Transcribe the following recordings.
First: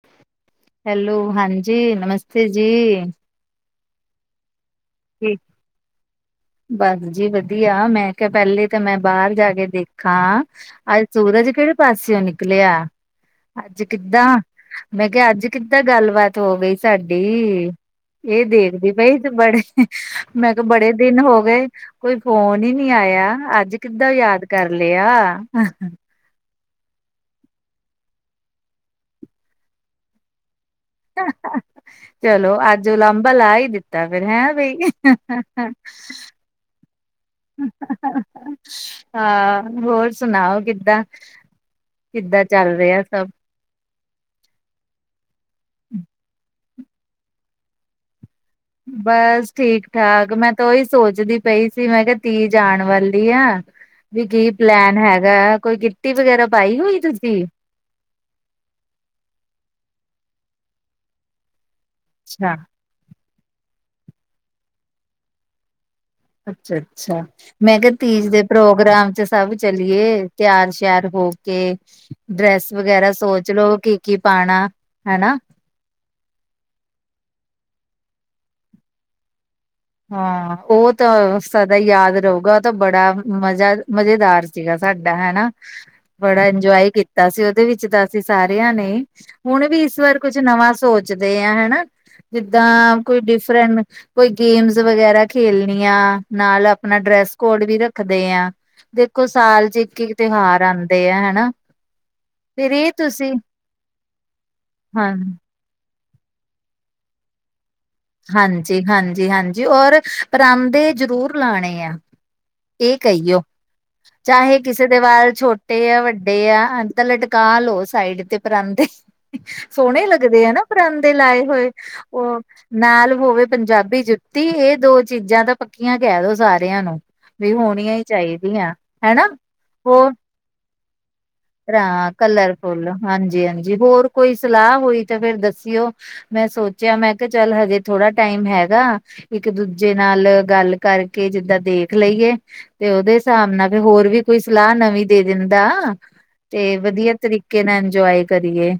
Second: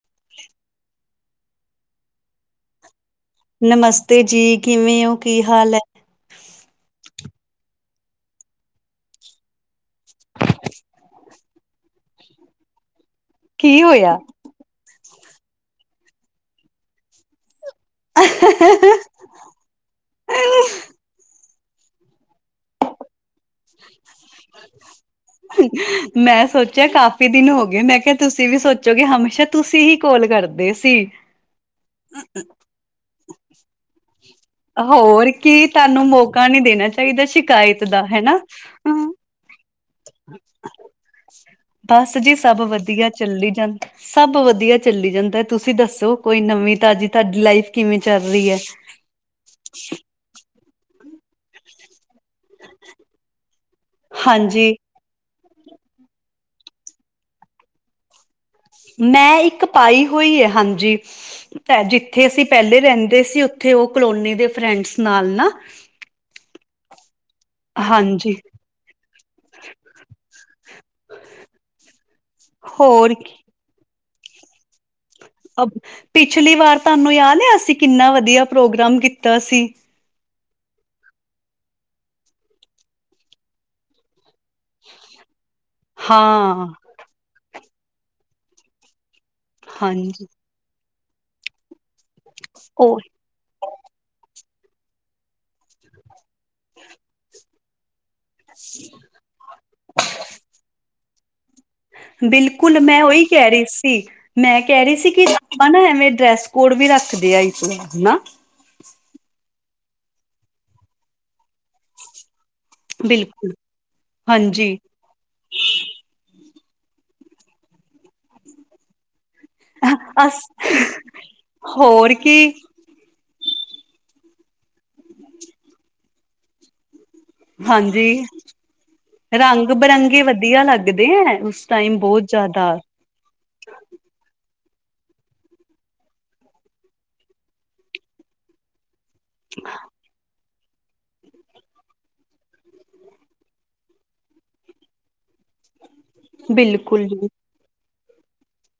[inaudible] Hello, ਹਾਂਜੀ ਨਮਸਤੇ ਜੀ। ਨਮਸਤੇ ਜੀ, ਕਿਵੇਂ ਓ, ਜੀ ਕੀ ਹਾਲ ਐ? ਬਸ ਜੀ ਵਧੀਆ, ਮੈਂ ਕਿਹਾ ਪਹਿਲੇ ਤਾਂ ਮੈਂ ਬਾਹਰ ਜਾਕੇ ਦੇਖ ਖਾ, ਅੱਜ ਸੂਰਜ ਕਿਹੜੇ ਪਾਸਿਓ ਨਿਕਲਿਆ। ਕੀ ਅੱਜ ਹੋਇਆ? ਕਿੱਦਾਂ ਮੈਂ ਕਿਹਾ ਅੱਜ ਕਿੱਦਾਂ ਗੱਲਬਾਤ ਹੋ ਗਈ ਸਾਡੀ। ਇਹ ਦੇਖਦੀ ਬਈ ਤੇ ਬੜੇ, ਮੈਂ ਕਿਹਾ ਬੜੇ ਦਿਨ ਹੋ ਗਏ, ਕੋਈ ਫ਼ੋਨ ਨੀ-ਨੀ ਆਇਆ, ਅੱਜ ਕਿੱਦਾਂ ਯਾਦ ਕਰ ਲਿਆ। ਮੈਂ ਸੋਚਿਆ ਕਾਫ਼ੀ ਦਿਨ ਹੋਗੇ। ਮੈਂ ਕਿਹਾ ਤੁਸੀਂ ਵੀ ਸੋਚੋਗੇ, ਹਮੇਸ਼ਾ ਤੁਸੀਂ ਹੀ ਕੋਲ਼ ਕਰਦੇ ਸੀ। ਹਾ-ਹਾ। ਚਲੋ, ਅੱਜ ਉਲਾਂਬਾ ਲਾ ਈ ਦਿੱਤਾ ਫੇਰ ਹੈਂ ਬਈ। ਉਹਨੂੰ ਮੌਕਾ ਨੀ ਦੇਣਾ ਚਾਹੀਦਾ ਸੀ। ਸ਼ਿਕਾਇਤ ਦਾ ਹੈਨਾ। ਅ ਹਾਂ ਹੋਰ ਸੁਣਾਓ ਕਿੱਦਾਂ ਬਸ ਜੀ ਕਿੱਦਾਂ ਸਭ ਚੱਲ ਰਿਹਾ ਵਧੀਆ, ਸਭ? ਚੱਲੀ ਜਾਂਦ ਸਭ ਵਧੀਆ ਚੱਲੀ ਜਾਂਦਾ, ਤੁਸੀਂ ਦੱਸੋ ਕੋਈ ਨਵੀਂ-ਤਾਜ਼ੀ। ਤੁਹਾਡੀ ਲਾਈਫ ਕਿਵੇਂ ਚੱਲ ਰਹੀ ਐ। ਬਸ, ਠੀਕ-ਠਾਕ ਮੈਂ ਤਾਂ ਉਹੀ ਸੋਚਦੀ ਪਈ ਸੀ, ਮੈਂ ਕਿਹਾ ਧੀ ਜਾਣ ਵਾਲੀ ਆ ਵੀ ਕੀ ਹਾਂਜੀ, ਪਲੈਨ ਹੈਗਾ, ਕੋਈ ਕਿੱਟੀ ਵਗੈਰਾ ਪਾਈ ਹੋਈ ਤੁਸੀਂ। ਮੈਂ ਇੱਕ ਪਾਈ ਹੋਈ ਐ ਹਾਂਜੀ। ਜਿੱਥੇ ਅਸੀਂ ਅੱਛਾ ਪਹਿਲੇ ਰਹਿੰਦੇ ਸੀ, ਉ ਉਥੇ, ਉਹ ਕਲੋਨੀ ਦੇ ਫਰੈਂਡਸ ਨਾਲ ਨਾ। ਅੱਛਾ-ਅੱਛਾ। ਮੈਂ ਕਿਹਾ ਤੀਜ਼ ਹਾਂਜੀ, ਦੇ ਪ੍ਰੋਗਰਾਮ 'ਚ ਸਭ ਚਲੀਏ, ਤਿਆਰ-ਸ਼ਿਆਰ ਹੋ ਕੇ। ਡਰੈਸ ਵਗੈਰਾ ਸੋਚ ਲੋੋ, ਕੀ-ਕੀ ਪਾਣਾ। ਹਨਾ। ਅ ਪਿਛਲੀ ਵਾਰ ਤੁਹਾਨੂੰ ਯਾਦ ਆ, ਅਸੀਂ ਕਿੰਨਾ ਵਧੀਆ ਪ੍ਰੋਗਰਾਮ ਕੀਤਾ ਸੀ। ਹਾਂ, ਉਹ ਤਾਂ ਸਦਾ ਯਾਦ ਰ‌ਊਗਾ। ਉਹ ਤਾਂ ਬੜਾ ਮਜ਼ਾ ਮਜ਼ੇਦਾਰ ਸੀਗਾ ਸਾਡਾ ਹੈ ਨਾ। ਬੜਾ ਹਾਂ ਇੰਜੋਏ ਕੀ ਤਾ ਸੀ, ਉਹਦੇ ਵਿੱਚ ਤਾਂ ਅਸੀਂ ਸਾਰਿਆਂ ਨੇ। ਹੁਣ ਵੀ ਇਸ ਵਾਰ ਹਾਂਜੀ ਕੁੱਛ ਨਵਾਂ ਸੋਚ ਚਦੇ ਆ ਹਨਾ, ਜਿੱਦਾਂ ਉਹ ਕੋਈ ਡਿਫਰੈਂਨ ਗੇਮਸ ਵਗੈਰਾ ਖੇਲਣੀਆਂ, ਨਾਲ ਆਪਣਾ ਡਰੈਸ ਕੋਡ ਵੀ ਰੱਖਦੇ ਆ। ਦੇ ਕਿ ਇੱਕੋ ਸਾਲ 'ਚ ਇੱਕ-ਇੱਕ ਤਿਉਹਾਰ ਆਂਦੇ ਆ ਹਨਾ। ਫਿਰ ਬਿਲਕੁਲ, ਇਹ ਮੈਂ ਉਹੀ ਤੁਸੀਂ ਕਹਿ ਰਹੀ ਸੀ। ਮੈਂ ਕਹਿ ਰਹੀ ਸੀ ਹਾਂ ਕਿ ਆਪਾਂ ਨਾ, ਐਵੇਂ ਡਰੈਸ ਕੋਡ ਵੀ ਰੱਖਦੇ ਆ ਇਸ ਵਾਰ ਹਨਾ। ਹਾਂਜੀ-ਹਾਂਜੀ-ਹਾਂਜੀ ਔਰ, ਪਰਾਂਦੇ ਜਰੂਰ ਲਾਂਣੇ ਆ। ਇਹ ਕਹੀਓ। ਬਿਲਕੁਲ ਚਾਹੇ ਹਾਂਜੀ ਕਿਸੇ ਦੇ ਵਾਲ਼ ਛੋਟ ਛੋਟੇ ਆ, ਵੱਡੇ ਆ, ਤਾਂ ਲਟਕਾ ਲਓ ਸਾਈਡ ਤੇ ਪਰਾਂਦੇ। ਸੋਹਣੇ ਅਸ ਲੱਗਦੇ ਆ ਨਾ ਪਰਾਂਦੇ ਲਾਏ ਹੋਏ। ਹੋਰ ਕੀ ਉਹ ਨਾਲ ਹੋਵੇ ਪੰਜਾਬੀ ਜੁੱਤੀ। ਇਹ ਦੋ ਚੀਜ਼ਾਂ ਤਾਂ ਪੱਕੀਆਂ ਕਹਿ ਦੋ ਸਾਰਿਆਂ ਨੂੰ। ਵੀ ਹੋਣੀਆਂ ਈ ਹਾਂਜੀ ਚਾਹੀਦੀਆਂ ਹੈਨਾ, ਰੰਗ ਹੋਰ। ਬਿਰੰਗੇ ਵਧੀਆ ਲੱਗਦੇ ਐਂਨ ਹ ਕਲਰ ਫੁੱਲ ਹਾਂਜੀ-ਹਾਂਜੀ ਹੋਰ ਕੋਈ ਸਲਾਹ ਹੋਈ ਤੇ ਫਿਰ ਦੱਸਿਓ। ਮੈਂ ਸੋਚਿਆ ਮੈਂ ਕਿਆ ਚੱਲ ਹਜੇ ਥੋੜਾ ਟਾਈਮ ਹੈਗਾ ਇੱਕ ਦੂਜੇ ਨਾਲ ਗੱਲ ਕਰਕੇ ਜਿੱਦਾਂ ਦੇਖ ਲਈਏ। ਤੇ ਉਹਦੇ ਹਿਸਾਬ ਨਾਲ ਫਿਰ ਹੋਰ ਵੀ ਕੋਈ ਸਲਾਹ ਨਵੀਂ ਦੇ ਦਿੰਦਾ। ਤੇ ਬਿਲਕੁਲ ਵਧੀਆ ਜੀ ਤਰੀਕੇ ਨਾਲ ਇੰਜੋਏ ਕਰੀਏ।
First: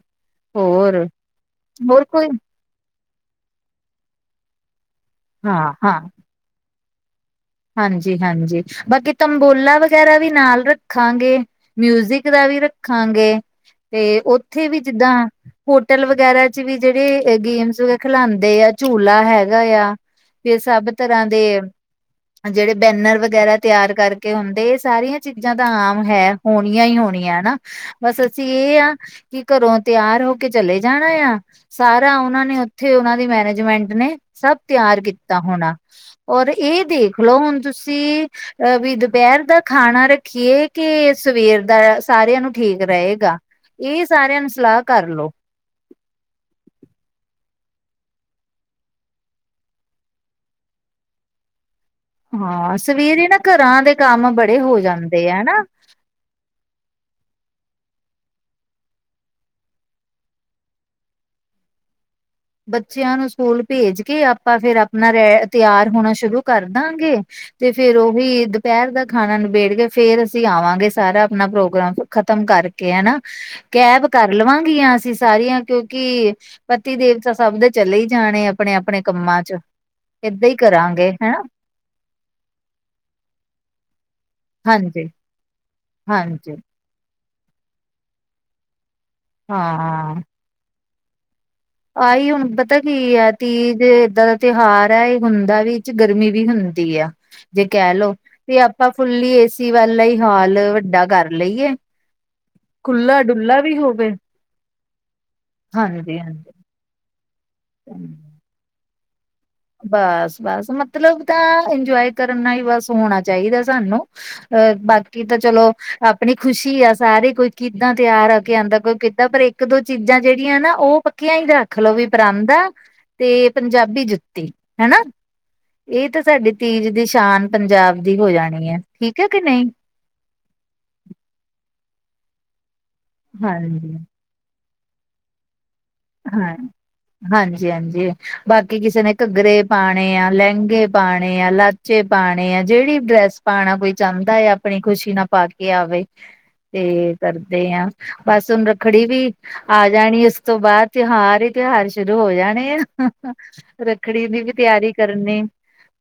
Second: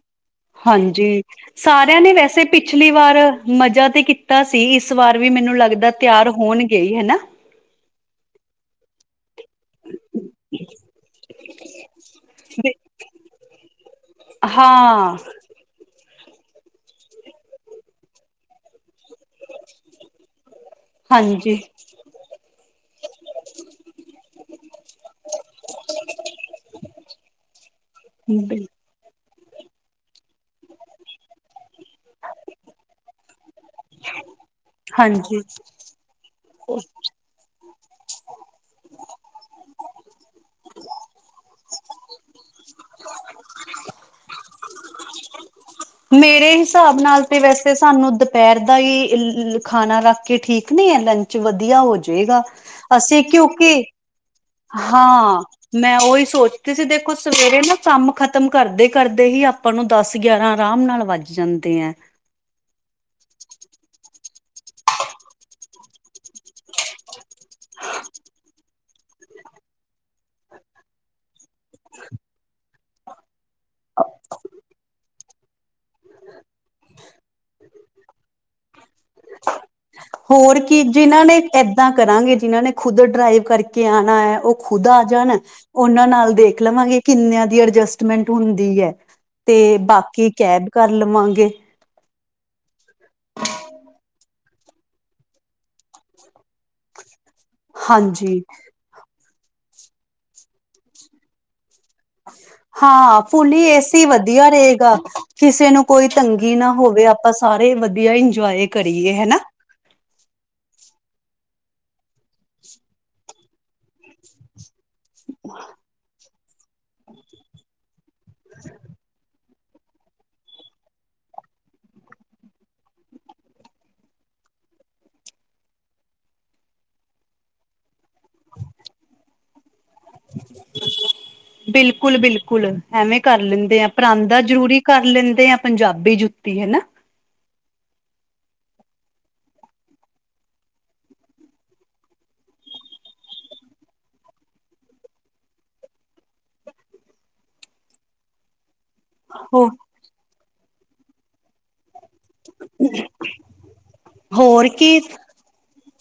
ਹੋਰ ਹਾਂਜੀ ਸਾਰਿਆਂ ਹੋਰ ਨੇ ਕੋਈ ਵੈਸੇ ਪਿਛਲੀ ਵਾਰ ਮਜ਼ਾ ਤੇ ਕੀ ਤਾਂ ਸੀ ਇਸ ਵਾਰ ਵੀ ਮੈਨੂੰ ਹਾਂ ਲੱਗਦਾ ਤਿਆਰ ਹੋਣ ਗਏ ਹਨਾ। ਜੀ ਹਾਂਜੀ ਬਾਕੀ ਤੰਬੋਲਾ ਵ ਵਗੈਰਾ ਵੀ ਨਾਲ ਰੱਖਾਂਗੇ ਮਿਊਜਿਕ ਦਾ ਵੀ ਰੱਖਾਂਗੇ। ਤੇ ਉੱਥੇ ਵੀ ਜਿੱਦਾਂ ਹਾਂ, ਹੋਟਲ ਵਗੈਰਾ 'ਚ ਵੀ ਜੇੜੀ ਗੇਮਸ ਵ ਖਿਲਾਂਦੇ ਆ। ਝੂਲਾ ਹੈਗਾ ਆ ਫਿਰ ਸਭ ਤਰ੍ਹਾਂ ਦੇ ਹਾਂਜੀ, ਜਿਹੜੇ ਬੈਨਰ ਵਗੈਰਾ ਤਿਆਰ ਕਰਕੇ ਹੁੰਦੇ ਇਹ ਸਾਰੀਆਂ ਚੀਜ਼ਾਂ ਤਾਂ ਆਮ ਹੈ ਹੋਣੀਆਂ ਹੀ ਹੋਣੀਆਂ ਹਨਾ। ਬਸ ਅਸੀਂ ਬਿਲ ਇ ਕਿ ਘਰੋਂ ਤਿਆਰ ਹੋ ਕੇ ਚਲੇ ਜਾਣਾ ਆ ਸਾਰਾ ਉਹਨਾਂ ਨੇ ਉੱਥੇ ਉਹਨਾਂ ਦੀ ਮੈਰੇਜ ਮੈਂਟ ਨੇ ਸਭ ਤਿਆਰ ਕੀਤਾ ਹਾਂਜੀ, ਹੋਣਾ ਔਰ ਇਹ ਦੇਖਲੋ ਹੁਣ ਤੁਸੀਂ ਅਹ ਵੀ ਦੁਪੈਰ ਦਾ ਖਾਣਾ ਰੱਖੀਏ ਕਿ ਸਵੇਰ ਦਾ ਸਾਰਿਆਂ ਨੂੰ ਠੀਕ ਰਏਗਾ। ਇਹ ਸਾਰਿਆਂ ਨੂੰ ਸਲਾਹ ਕਰ ਲੋ। ਮੇਰੇ ਹਿਸਾਬ ਨਾਲ ਤੇ ਵੈਸੇ ਸਾਨੂੰ ਦੁਪੈਰ ਦਾ ਹੀ ਲ ਖਾਣਾ ਰੱਖ ਕੇ ਠੀਕ ਨਈ ਲੰਚ ਚ ਵਧੀਆ ਹੋ ਜਾਏਗਾ ਹਾਂ ਅਸੀਂ ਸਵੇਰੇ ਨਾ ਕਿਉਂਕਿ ਘਰਾਂ ਦੇ ਕੰਮ ਬ ਹਾਂ ਮੈਂ ਉਹੀ ਸੋਚਦੀ ਸੀ ਦੇਖੋ ਸਵੇਰੇ ਨਾ ਕੰਮ ਖ਼ਤਮ ਕਰਦੇ-ਕਰਦੇ ਹੀ ਆਪਾਂ ਨੂੰ ਦਸ ਗਿਆਰਾਂ ਆਰਾਮ ਨਾਲ ਵੱਜ ਜਾਂਦੇ ਐ। ਬੱਚਿਆਂ ਨੂੰ ਸਕੂਲ ਭੇਜ ਕੇ ਆਪਾਂ ਫਿਰ ਆਪਣਾ ਰੈ ਤਿਆਰ ਹੋਣਾ ਸ਼ੁਰੂ ਕਰ ਦਾਂਗੇ। ਤੇ ਫੇਰ ਉਹੀ ਦੁਪੈਰ ਦਾ ਖਾਣਾ ਨਿਬੇੜ ਕੇ ਫੇਰ ਅਸੀਂ ਆਵਾਂਗੇ ਸਾਰਾ ਆਪਣਾ ਪ੍ਰੋਗਰਾਮ ਖ਼ਤਮ ਕਰਕੇ ਹਨਾ। ਕੈਬ ਕਰ ਲਵਾਂਗੀਆਂ ਅਸੀਂ ਸਾਰੀਆਂ ਕਿਉਂਕਿ ਪਤੀ ਦੇਵਤਾ ਸਭ ਦੇ ਚਲੇ ਹੀ ਜਾਣੇ। ਆਪਣੇ-ਆਪਣੇ ਕੰਮਾਂ 'ਚ ਏਦਾਂ ਹੀ ਕਰਾਂਗੇ ਹਨਾ। ਦਾ ਕਰਾਂਗੇ ਜਿਹਨਾਂ ਨੇ ਖੁਦ ਡਰਾਈਵ ਕਰਕੇ ਆਣਾ ਹੈ ਓ ਖੁਦ ਆ ਜਾਣ। ਉਹਨਾਂ ਨਾਲ ਹਾਂਜੀ-ਹਾਂਜੀ ਦੇਖ ਲਵਾਂਗੇ ਕਿੰਨਿਆਂ ਦੀ ਅਡਜਸਟਮੈਂਟ ਹੁੰਦੀ ਐ ਤੇ ਹਾਂ ਬਾਕੀ ਕੈਬ ਕਰ ਲਵਾਂਗੇ। ਆਹੀ ਹੁਣ ਪਤਾ ਕੀ ਆ ਤੀਜ ਦੇ ਏਦਾਂ ਤਿਉਹਾਰ ਹੈ ਇਹ ਹੁੰਦਾ ਵਿਚ ਗਰਮੀ ਵੀ ਹੁੰਦੀ ਆ ਜੇ ਕੈ ਲੋੋ ਹਾਂਜੀ ਤੇ ਅਪ ਆਪਾਂ ਫੁੱਲੀ ਏਸੀ ਵਾਲਾ ਹੀ ਹਾਲ ਵੱਡਾ ਕਰ ਲਈਏ। ਹਾਂ ਖੁਲਾ ਡੁਲਾ ਫੁੱਲੀ ਵੀ ਏਸੀ ਵ ਹੋਵੇ ਵਧੀਆ ਰਏਗਾ ਕਿਸੇ ਨੂੰ ਕੋਈ ਹਾਂਜੀ ਹਾਂਜੀ ਤੰਗੀ ਨਾ ਹੋਵੇ ਆਪਾਂ ਸਾਰੇ ਵਧੀਆ ਇੰਜੋਏ ਕਰੀਏ ਹਨਾ। ਬਸ-ਬਸ ਮਤਲਬ ਤਾਂ ਇੰਜੋਏ ਕਰਨਾ ਈ ਬਸ ਹੋਣਾ ਚਾਈਦਾ ਸਾਨੂੰ ਅ ਬਾਕੀ ਤਾਂ ਚਲੋ ਆਪਣੀ ਖੁਸ਼ੀ ਆ ਸਾਰੇ ਕੋਈ ਕਿੱਦਾਂ ਤਿਆਰ ਆ ਕੇ ਆਂਦਾ ਕੋਈ ਕਿੱਦਾਂ ਪਰ ਇੱਕ ਦੋ ਚੀਜ਼ਾਂ ਜੇੜੀਆਂ ਨਾ ਓ ਪੱਕੀਆਂ ਈ ਰੱਖ ਲਓ ਵੀ ਪਰਾਂਦਾ ਤੇ ਪੰਜਾਬੀ ਜੁ ਹਨਾ। ਇਹ ਤਾਂ ਸਾਡੀ ਤੀਜ ਦੀ ਸ਼ਾਨ ਪੰਜਾਬ ਦੀ ਹੋ ਜਾਣੀ ਐ ਠੀਕ ਐ ਕਿ ਨਈ। ਬਿਲਕੁਲ-ਬਿਲਕੁਲ ਐਵੇਂ ਕਰ ਲੈਂਦੇ ਆ ਹਾਂਜੀ ਪਰਾਂਦਾ ਜਰੂਰੀ ਕਰ ਲੈਂਦੇ ਐਂ ਪੰਜਾਬ ਹਾਂ ਹਾਂਜੀ -ਹਾਂਜੀ, ਬਾਕੀ ਕਿਸੇ ਨੇ ਘੱਗਰੇ ਪਾਣੇ ਆ, ਲੈਂਗੇ ਪਾਣੇ ਆ, ਲਾ ਚੇ ਪਾਣੇ ਆ, ਜੇਹੜੀ ਡਰੈਸ ਪਾਣਾ ਕੋਈ ਚਾਂਦਾ ਐ ਆਪਣੀ ਖੁਸ਼ੀ ਨਾਲ ਪਾ ਕੇ ਆਵੇ। ਤੇ ਕਰਦੇ ਆਂ, ਬਸ ਹੁਨ ਰੱਖੜੀ ਵੀ ਹੋ ਆ ਜਾਨੀ ਉਸ ਤੋਂ ਬਾਦ ਤੇਹਾਰ ਤੇਹਾਰ ਸ਼ੁਰੂ ਹੋ ਜਾਨੇ ਆ, ਰੱਖੜੀ ਦੀ ਵੀ ਹੋਰ ਤੇਆਰੀ ਕੀ ਕਰਨੀ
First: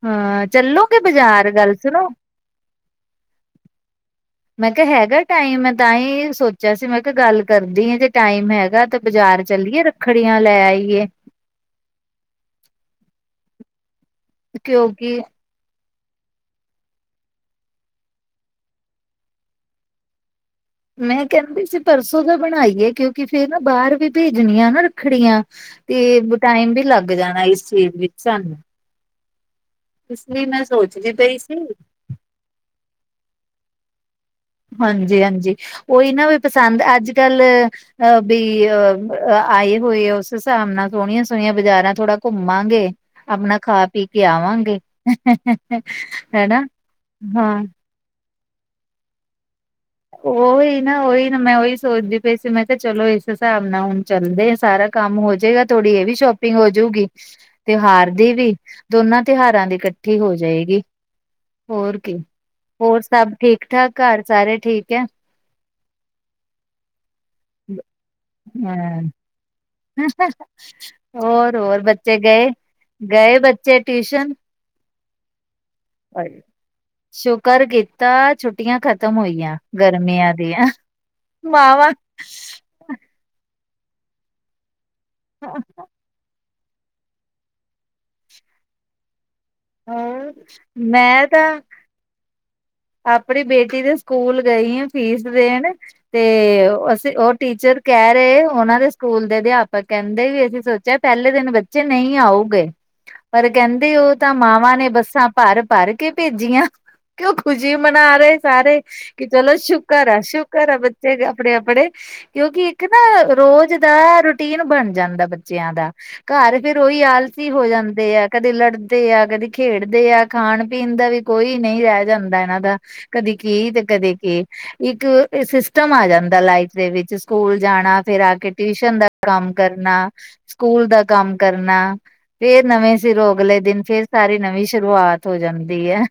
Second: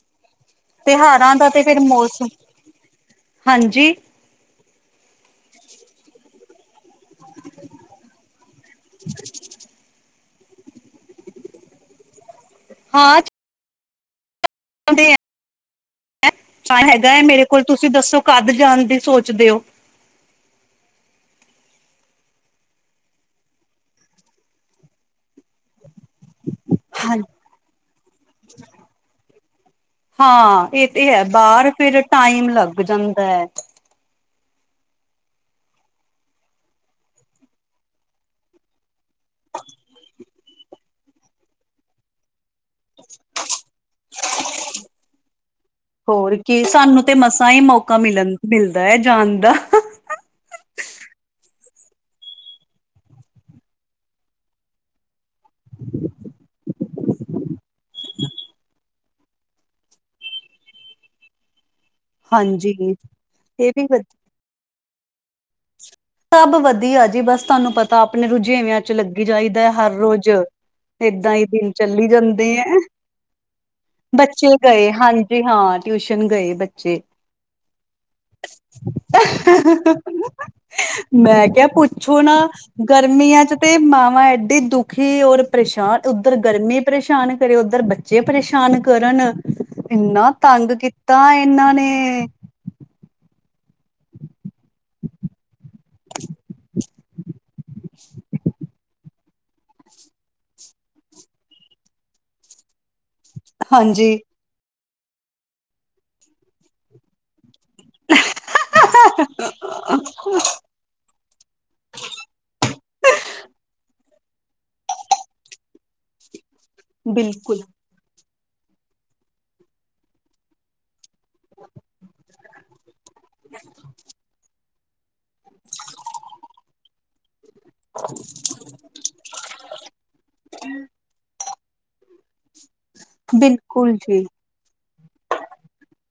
ਹਾਂ, ਚੱਲੋਗੇ ਤਿਉਹਾਰਾਂ ਦਾ ਬਜਾਰ, ਤੇ ਗੱਲ ਫਿਰ ਸੁਨੋ ਮੌਸਮ ਹਾਂਜੀ ਮੈਂ ਕੇਆ ਹੈਗਾ ਟਾਈਮ ਮੈਂ ਤਾਂ ਹੀ ਸੋਚੇਆ ਸੀ, ਮੈਂ ਕੇਆ ਗੱਲ ਕਰਦੀ ਆਂ ਜੇ ਟਾਈਮ ਹੈਗਾ ਤੇ ਬਜਾਰ ਚੱਲੀਏ, ਰੱਖ ਖੜੀਆਂ ਲੈ ਆਈਏ। ਹਾਂ, ਚ ਕੇਓਂਕੀ ਤਾਂ ਹੈਗਾ ਏ, ਮੇਰੇ ਕੋਲ ਤੁਸੀ ਦੱਸੋ ਕਦ ਜਾਣ ਦੀ ਸੋਚਦੇ ਓ? ਮੈਂ ਕੈਂਦੀ ਸੀ ਪਰਸੋਂ ਦਾ ਬਣਾਈਏ ਕਿਉਕਿ ਫੇਰ ਨਾ ਬਾਰ ਵੀ ਭੇਜਨੀਆਂ ਨਾ ਰੱਖੜੀਆਂ। ਤੇ, ਟਾਈਮ ਵੀ ਲੱਗ ਜਾਨਾ ਇਸ ਚੀਜ ਵਿੱਚ ਸਾਨੂੰ। ਇਸ ਲਈ ਮੈਂ ਹਾਂ ਏ ਤੇ ਸੋਚਦੀ ਹੈ ਪਈ ਸੀ ਬਾਰ ਫਿਰ ਟਾਈਮ ਲੱਗ ਜਾਂਦਾ। ਹਾਂਜੀ -ਹਾਂਜੀ, ਓਈ ਨਾ ਵੀ ਪਸੰਦ ਅੱਜ- ਕੱਲ ਅਹ ਬੀ ਅਹ ਆਈ ਹੋਈ ਓਸ ਹੇਸਾਬ ਨਾਲ ਸੋਹਨੀਆਂ ਸੋਹਨੀਆਂ ਬਜਾਰਾਂ ਥੋੜਾ ਘੁੰਮਾਂਗੇ ਆਪਨਾ ਖਾ-ਪੀ ਕੇ ਆਵਾਂਗੇ ਹੋਰ ਹੈਨਾ। ਕੀ ਸਾਨੂੰ ਤੇ ਮਸਾਂ ਹੀ ਮੌਕਾ ਮਿਲਣ, ਮਿਲਦਾ ਐ ਜਾਨ ਦਾ। ਓਈ ਨਾ -ਓਈ ਨਾ, ਮੈਂ ਓਈ ਸੋਚਦੀ ਪਈ ਸੀ ਮੈਂ ਤੇ ਚਲੋ ਏਸ ਹੇਸਾਬ ਨਾਲ ਹੁਨ ਚੱਲਦੇ ਆਂ ਸਾਰਾ ਕੰਮ ਹੋ ਜੇਗਾ, ਥੋੜੀ ਏ ਵੀ ਸ਼ੋਪਿੰਗ ਹੋਜੂਗੀ। ਤਿਹਾਰ ਦੀ ਵੀ, ਦੋਨਾਂ ਤਿਹਾਰਾਂ ਦੀ ਕੱਠੀ ਹੋ ਜਾਏਗੀ, ਹੋਰ ਹਾਂਜੀ ਹੋਰ ਸਬ ਇਹ ਵੀ ਠੀਕ-ਠਾਕ, ਵਧ ਘਰ ਸਾਰੇ ਠੀਕ ਐਂ? ਸਬ ਵਧੀਆ ਜੀ, ਬਸ ਤੁਆਨੂੰ ਪਤਾ ਆਪਨੇ ਰੁਝੇਵੇਆਂ 'ਚ ਹਾਂ ਲੱਗੀ ਜਾਈ ਦਾ, ਹਰ ਰੋਜ ਏਦਾਂ ਹੀ ਹੋਰ ਦਿਨ ਹੋਰ ਚੱਲੀ ਬੱਚੇ ਗਏ ਜਾਂਦੇ ਐਂ। ਗਏ ਬੱਚੇ ਟਿਸ਼ ਬੱਚੇ, ਗਏ ਹਾਂਜੀ ਹਾਂ ਟਿਊਸ਼ਨ ਗਏ ਬੱਚੇ। ਸ਼ੁਕਰ ਕੀਤਾ, ਛੁੱਟੀਆਂ ਖਤਮ ਹੋਈਆਂ ਗਰਮੀਆਂ ਦੀਆਂ। ਮੈਂ ਕੇਆ ਵਾਹਵਾ ਪੁੱਛੋ ਨਾ ਗਰਮੀਆਂ 'ਚ ਤੇ ਮਾਵਾਂ ਐਡੀ ਦੁੱ ਖੀ, ਔਰ ਪਰੇਸ਼ਾਨ, ਓਧਰ ਗਰਮੀ ਪਰੇਸ਼ਾਨ ਕਰੇ ਓਧਰ ਬੱਚੇ ਪਰੇਸ਼ਾਨ ਕਰਨ। ਇੰਨਾ ਤੰਗ ਕੀਤਾ ਮੈਂ ਤਾਂ ਏਨਾਂ ਨੇ ਆਪਣੀ ਬੇਟੀ ਦੇ ਸਕੂਲ ਗਈ ਆਂ ਫੀਸ ਦੇਨ ਤੇ ਅਸੀਂ ਓ ਟੀਚਰ ਕੇ ਰਏ, ਓਨਾਂ ਦੇ ਸਕੂਲ ਦੇ ਅਧੇਆ ਪਕ, ਕੇਂਦੇ ਵੀ ਅਸੀਂ ਸੋਚੇਆ ਪੈਲੇ ਦਿਨ ਬੱਚੇ ਨਈ ਆਊਗੇ, ਪਰ ਕੇਂਦੇ ਓ ਹਾਂਜੀ ਤਾਂ ਮਾਵਾਂ ਨੇ ਬੱਸਾਂ ਭਰ-ਭਰ ਕੇ ਭੇਜੀਆਂ, ਕੇ ਕੁਸ਼ੀ ਮਨਾ ਰੇ ਸਾਰੇ ਕਿ, ਚਲੋ ਸ਼ੁਕਰ ਐ-ਸ਼ੁਕਰ ਐ ਬੱਚੇ ਆਪਣੇ -ਆਪਣੇ ਕਿਉਂਕਿ ਇੱਕ ਨਾ ਰੋਜ ਦਾ ਰੁ ਟੀਨ ਬਣ ਜਾਂਦਾ ਬੱਚੇਆਂ ਦਾ, ਘਰ ਫੇਰ ਓਹੀ ਆਲਸੀ ਬਿਲਕੁਲ ਹੋ ਜਾਂ ਦੇ ਆ, ਕਦੇ ਲੜਦੇ ਆ ਕਦੇ ਖੇਡਦੇ ਆ, ਖਾਨ ਪੀਨ ਦਾ ਵੀ ਕੋਈ ਵੀ ਨਈ ਰੈ ਜਾਂਦਾ ਇਨਾਂ ਦਾ, ਕਦੇ ਕੀ, ਤੇ ਕਦੇ ਕੀ। ਇੱਕ ਸਿਸਟਮ ਆ ਜਾਂਦਾ, ਲਾਈਫ ਦੇ ਵਿੱਚ ਸਕੂਲ ਜਾਣਾ ਫੇਰ ਆ ਕੇ ਟਿਊਸ਼ਨ ਦਾ ਕੰਮ ਕਰਨਾ, ਸਕੂਲ ਦਾ ਕੰਮ ਕਰਨਾ ਫੇਰ ਨਵੇਂ ਸਿਰੋਂ, ਅਗਲੇ ਦਿਨ ਬਿਲਕੁਲ ਫੇਰ ਜੀ ਸਾਰੀ ਨਵੀਂ ਸ਼ੁਰੂਆਤ ਹੋ ਜਾਂਦੀ ਐ।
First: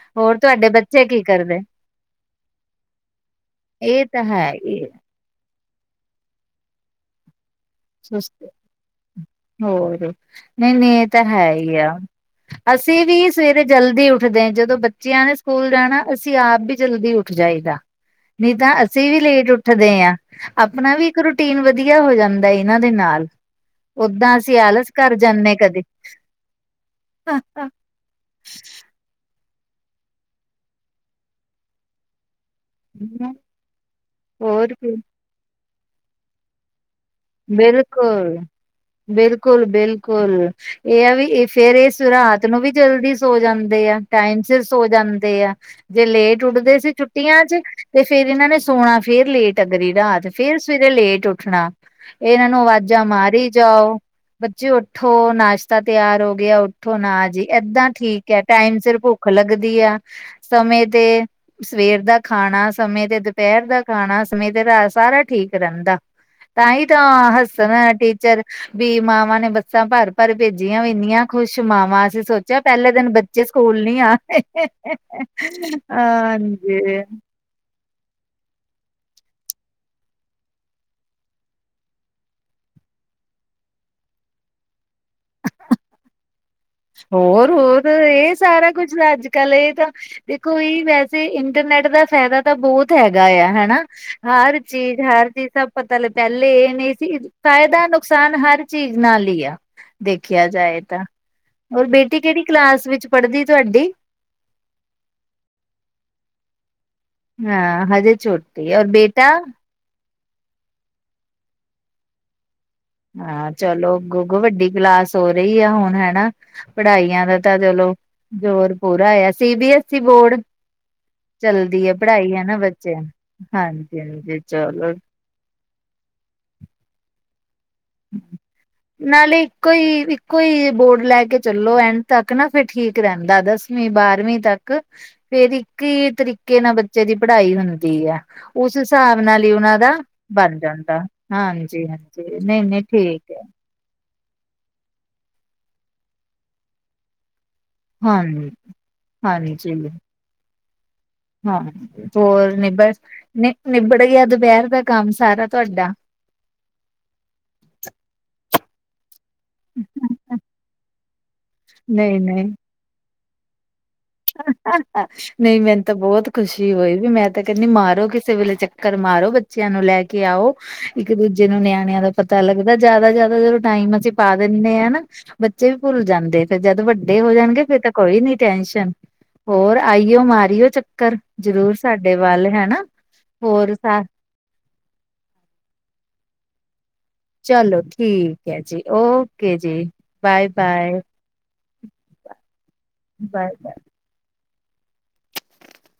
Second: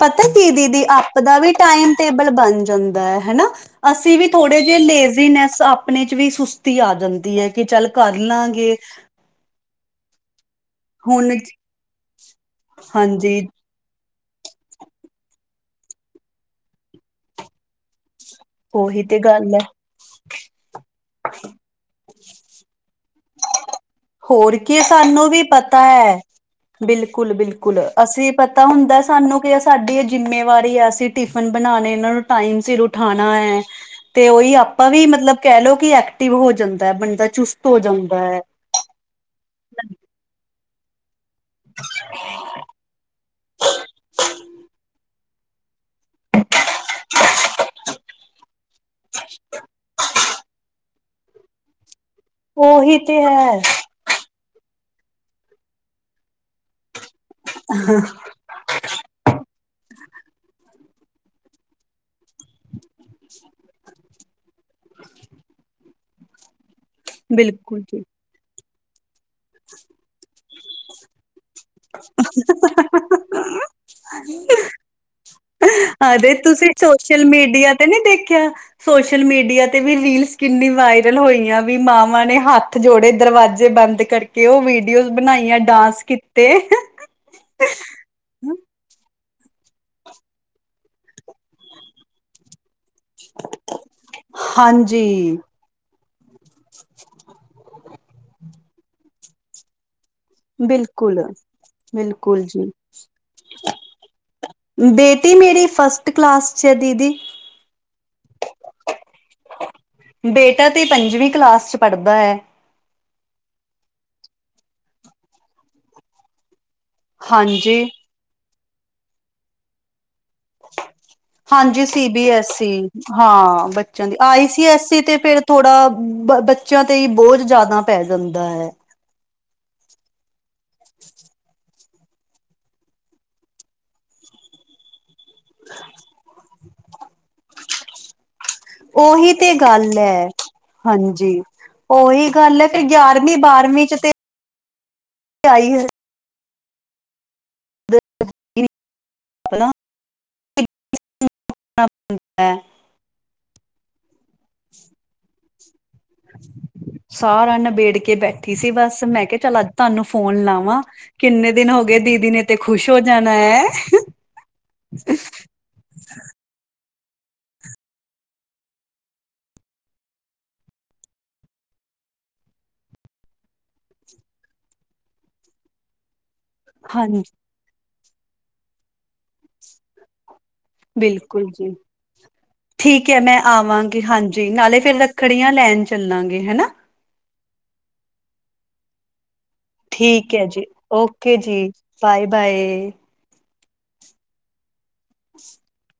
ਪਤਾ ਕੀ ਦੀਦੀ ਆਪ ਦਾ ਵੀ ਟਾਈਮ -ਟੇਬਲ ਬਨ ਜਾਂਦਾ ਹੈਨਾ ਇਹ ਅਸੀਂ ਤਾਂ ਵੀ ਹੈ ਥੋੜੇ ਹੀ ਜੇਹੇ ਇਜੀਨੈਸ ਆਪਣੇ 'ਚ ਵੀ ਸੁਸਤੀ ਆ ਜਾਂਦੀ ਹੈ ਕਿ ਚੱਲ ਕਰ ਸੁਸਤ ਲਾਂਗੇ ਹੋਰ ਨਹੀਂ ਨਹੀਂ ਇਹ ਤਾਂ ਹੁਣ ਹੈ ਹੀ ਆ ਅਸੀਂ ਵੀ ਹਾਂਜੀ ਸਵੇਰੇ ਜਲਦੀ ਉੱਠਦੇ ਜਦੋਂ ਬੱਚਿਆਂ ਨੇ ਸਕੂਲ ਜਾਣਾ ਅਸੀਂ ਆਪ ਵੀ ਜਲਦੀ ਉੱਠ ਜਾਈਦਾ ਨਹੀਂ ਤਾਂ ਉਹੀ ਅਸੀਂ ਵੀ ਤੇ ਲੇਟ ਗੱਲ ਹੈ ਉੱਠਦੇ ਹਾਂ, ਆਪਣਾ ਵੀ ਇੱਕ ਰੂਟੀਨ ਵਧੀਆ ਹੋ ਜਾਂਦ ਮੈਂ ਇਹਨਾਂ ਦੇ ਨਾਲ ਓਦਾਂ ਹੋਰ ਅਸੀਂ ਕੀ ਆਲਸ ਕਰ ਸਾਨੂੰ ਵੀ ਜਾਂਦੇ ਪਤਾ ਕਦੇ ਹੈ ਬਿਲਕੁਲ ਬਿਲਕੁਲ ਅਸੀਂ ਪਤਾ ਹੁੰਦਾ ਸਾਨੂੰ ਕਿ ਸਾਡੀ ਇਹ ਜਿੰਮੇਵਾਰੀ ਹੈ ਅਸੀਂ ਟਿਫਿਨ ਬਣਾਉਣੇ ਇਹਨਾਂ ਨੂੰ ਟਾਈਮ ਸਿਰ ਉਠਾਉਣਾ ਹੈਂ ਤੇ ਉਹੀ ਹੋਰ ਆਪਾਂ ਕੀ ਵੀ ਮਤਲਬ ਕੈ ਲਓ ਕਿ ਐਕਟਿਵ ਹੋ ਜਾਂਦਾ ਬੰਦਾ ਚੁਸਤ ਹੋ ਜਾਂਦਾ ਬਿਲਕੁਲ, ਹੈ ਬਿਲਕੁਲ- ਬਿਲਕੁਲ ਇਹ ਐ ਵੀ ਇਹ ਫਿਰ ਇਹ ਸੁਰਾਤ ਨੂੰ ਵੀ ਜਲਦੀ ਸੋ ਜਾਂਦੇ ਆ, ਟਾਈਮ ਸਿਰ ਸੋ ਜਾਂਦੇ ਆ ਜੇ ਲੇਟ ਉੱਠਦੇ ਸੀ ਛੁੱਟੀਆਂ 'ਚ ਤੇ ਫਿਰ ਇਹਨਾਂ ਨੇ ਸੋਣਾ ਫੇਰ ਲੇਟ ਅਗਰੀ ਰਾਤ ਫਿਰ ਸਵੇਰੇ ਲੇਟ ਉੱਠਣਾ ਇਹਨਾਂ ਨੂੰ ਉਹੀ ਅਵਾਜਾਂ ਤੇ ਮਾਰੀ ਹੈ ਜਾਓ ਬੱਚੇ ਉੱਠੋ ਨਾਸ਼ਤਾ ਤਿਆਰ ਹੋ ਗਿਆ ਉੱਠੋ ਨਾ ਜੀ ਐਦਾਂ ਠੀਕ ਹੈ ਟੈਮ ਸਿਰ ਭੁੱਖ ਲੱਗਦੀ ਆ ਸਮੇਂ ਤੇ ਸਵੇਰ ਦਾ ਖਾਣਾ ਸਮੇਂ ਤੇ ਦੁਪਹਿਰ ਦਾ ਖਾਣਾ ਸਮੇਂ ਤੇ ਰਾਤ ਸਾਰਾ ਠੀਕ ਰਹਿੰਦਾ ਤਾਂਹੀ ਤਾਂ ਬਿਲਕੁਲ ਹੱਸਣ ਜੀ ਟੀਚਰ, ਵੀ ਮਾਵਾਂ ਨੇ ਬੱਸਾਂ ਭਰ ਪਰ ਭੇਜੀਆਂ ਵੀ ਇੰਨੀਆਂ ਖੁਸ਼ ਮਾਵਾਂ ਅਸੀਂ ਸੋਚਿਆ ਪਹਿਲੇ ਦਿਨ ਬੱਚੇ ਸਕੂਲ ਨੀ ਆਣੇ ਅਰੇ ਤੁਸੀਂ ਸੋਸ਼ਲ ਮੀਡੀਆ ਤੇ ਨਹੀਂ ਦੇਖਿਆ ਸੋਸ਼ਲ ਮੀਡੀਆ ਤੇ ਵੀ ਰੀਲਸ ਕਿੰਨੀ ਵਾਇਰਲ ਹੋਈ ਆ ਵੀ ਮਾਵਾਂ ਨੇ ਹੱਥ ਹੱਥ ਜੋੜੇ ਦਰਵਾਜ਼ੇ ਬੰਦ ਕਰਕੇ ਉਹ ਵੀਡੀਓਸ ਬਣਾਈਆਂ ਡਾਂਸ ਕੀਤੇ ਹੋਰ ਹੋਰ ਇਹ ਸਾਰਾ ਕੁੱਝ ਲਜ ਕੱਲ ਇਹ ਤਾਂ ਦੇਖੋ ਹੀ ਵੈਸੇ ਇੰਟਰਨੈਟ ਦਾ ਫਾਇਦਾ ਤਾਂ ਬਹੁਤ ਫੈਦਾ ਹੈਗਾ ਆ ਹਨਾ ਹਰ ਚੀਜ਼ ਹਰ ਹਾਂਜੀ ਚੀਜ਼ ਦਾ ਮਤਲਬ ਪਹਿਲੇ ਇਹ ਨਹੀਂ ਸੀ ਫਾਇਦਾ ਨੁਕਸਾਨ ਹਰ ਚੀਜ਼ ਨਾਲ ਹੀ ਆ ਦੇਖਿਆ ਜਾਏ ਤਾਂ, ਬਿਲਕੁਲ ਔਰ ਬੇਟੀ ਬਿਲਕੁਲ ਕਿਹੜੀ ਜੀ ਕਲਾਸ ਵਿੱਚ ਪੜ੍ਹਦੀ ਤੁਹਾਡੀ ਬੇਟੀ ਮੇਰੀ ਫਸਟ ਕਲਾਸ 'ਚ ਹੈ ਦੀਦੀ ਹਾਂ ਹਜੇ ਚੋਟੀ, ਔਰ ਬੇਟਾ ਬੇਟਾ ਤੇ ਪੰਜਵੀਂ ਕਲਾਸ 'ਚ ਪੜ੍ਹਦਾ ਐ ਹਾਂ ਚਲੋ ਅੱਗੋਂ ਅੱਗੋਂ ਵੱਡੀ ਕਲਾਸ ਹੋ ਰਹੀ ਆ ਹੁਣ ਹਨਾ ਪੜ੍ਹਾਈਆਂ ਦਾ ਤਾਂ ਹਾਂਜੀ ਚਲੋ ਜ਼ੋਰ ਪੂਰਾ ਆ C B S E board ਹਾਂਜੀ ਚੱਲਦੀ ਹੈ ਸੀ ਬੀ ਪੜ੍ਹਾਈ ਹੈ ਨਾ ਐਸੀ ਬੱਚਿਆਂ ਨੂੰ ਹਾਂ ਹਾਂਜੀ ਬੱਚਿਆਂ ਦੀ ਹਾਂਜੀ ਆਈ ਸੀ ਐਸ ਚਲੋ ਈ ਤੇ ਫੇਰ ਥੋੜ੍ਹਾ ਬ ਬੱਚਿਆਂ ਤੇ ਬੋਝ ਜ਼ਿਆਦਾ ਪੈ ਜਾਂਦਾ ਹੈ ਨਾਲੇ ਇੱਕੋ ਹੀ ਇੱਕੋ ਹੀ ਬੋਰਡ ਲੈ ਕੇ ਚੱਲੋ ਐਂਨ ਤੱਕ ਨਾ ਫੇਰ ਠੀਕ ਰਹਿੰਦਾ ਦੱਸ ਨੀ ਬਾਰਵੀਂ ਤੱਕ, ਫਿਰ ਇੱਕ ਹੀ ਤਰੀਕੇ ਨਾਲ ਬੱਚੇ ਦੀ ਪੜ੍ਹਾਈ ਹੁੰਦੀ ਆ ਉਸ ਹਿਸਾਬ ਉਹੀ ਨਾਲ ਹੀ ਤੇ ਉਹਨਾ ਦਾ ਗੱਲ ਹੈ ਬਣ ਜਾਂਦਾ ਹਾਂਜੀ ਹਾਂਜੀ ਨਹੀਂ ਹਲੇ ਤੇ ਨਹੀਂ ਠੀਕ ਗਿਆਰਵੀਂ ਹੈ। ਬਾਰਵੀਂ 'ਚ ਤੇ ਆਈ ਹੈ ਹਾਂਜੀ ਹਾਂਜੀ ਹਾਂਜੀ, ਹੋਰ ਨਿਬੜ, ਨਿਬੜ ਗਿਆ ਦੁਪਹਿਰ ਦਾ ਕੰਮ ਸਾਰਾ ਤੁਹਾਡਾ ਸਾਰਾ ਨਿਬੇੜ ਕੇ ਬੈਠੀ ਸੀ ਬਸ ਮੈਂ ਕ ਚੱਲ ਅੱਜ ਤੁਹਾਨੂੰ ਫੋਨ ਲਾਵਾਂ, ਕਿੰਨੇ ਦਿਨ ਹੋ ਗਏ ਨਹੀਂ ਦੀਦੀ ਨੇ ਨਹੀਂ ਤੇ ਖੁਸ਼ ਹੋ ਜਾਣਾ ਹੈਂ ਨਹੀਂ ਮੈਨੂੰ ਤਾਂ ਬਹੁਤ ਖੁਸ਼ੀ ਹੋਈ ਵੀ ਮੈਂ ਤਾਂ ਕਹਿੰਦੀ ਮਾਰੋ ਕਿਸੇ ਵੇਲੇ ਚੱਕਰ ਮਾਰੋ ਬੱਚਿਆਂ ਨੂੰ ਲੈ ਕੇ ਆਓ ਇੱਕ ਦੂਜੇ ਨੂੰ ਨਿਆਣਿਆਂ ਦਾ ਪਤਾ ਲੱਗਦਾ ਜਿਆਦਾ ਜਿਆਦਾ ਜਦੋਂ ਟਾਈਮ ਅਸੀਂ ਪਾ ਦਿੰਦੇ ਨਾ ਬੱਚੇ ਵੀ ਭੁੱਲ ਜਾਂਦੇ ਫਿਰ ਜਦ ਵੱਡੇ ਹਾਂਜੀ ਹੋ ਜਾਣਗੇ ਫਿਰ ਤਾਂ ਕੋਈ ਨੀ ਟੈਨਸ਼ਨ ਹੋਰ ਆਈਓ ਮਾਰੀਓ ਚੱਕਰ ਬਿਲਕੁਲ ਜੀ ਜ਼ਰੂਰ ਸਾਡੇ ਵੱਲ ਹੈਨਾ ਹੋਰ ਸ ਜੀ ਨਾਲੇ ਫਿਰ ਰੱਖੜੀਆਂ ਲੈਣ ਚੱਲਾਂਗੇ ਹਨਾ ਚਲੋ ਠੀਕ ਹੈ ਜੀ ਓ ਓਕੇ ਜੀ ਠੀਕ ਹੈ ਜੀ ਓਕੇ ਜੀ ਬਾਏ ਬਾਏ ਬਾਏ ਬਾਏ [unintelligible]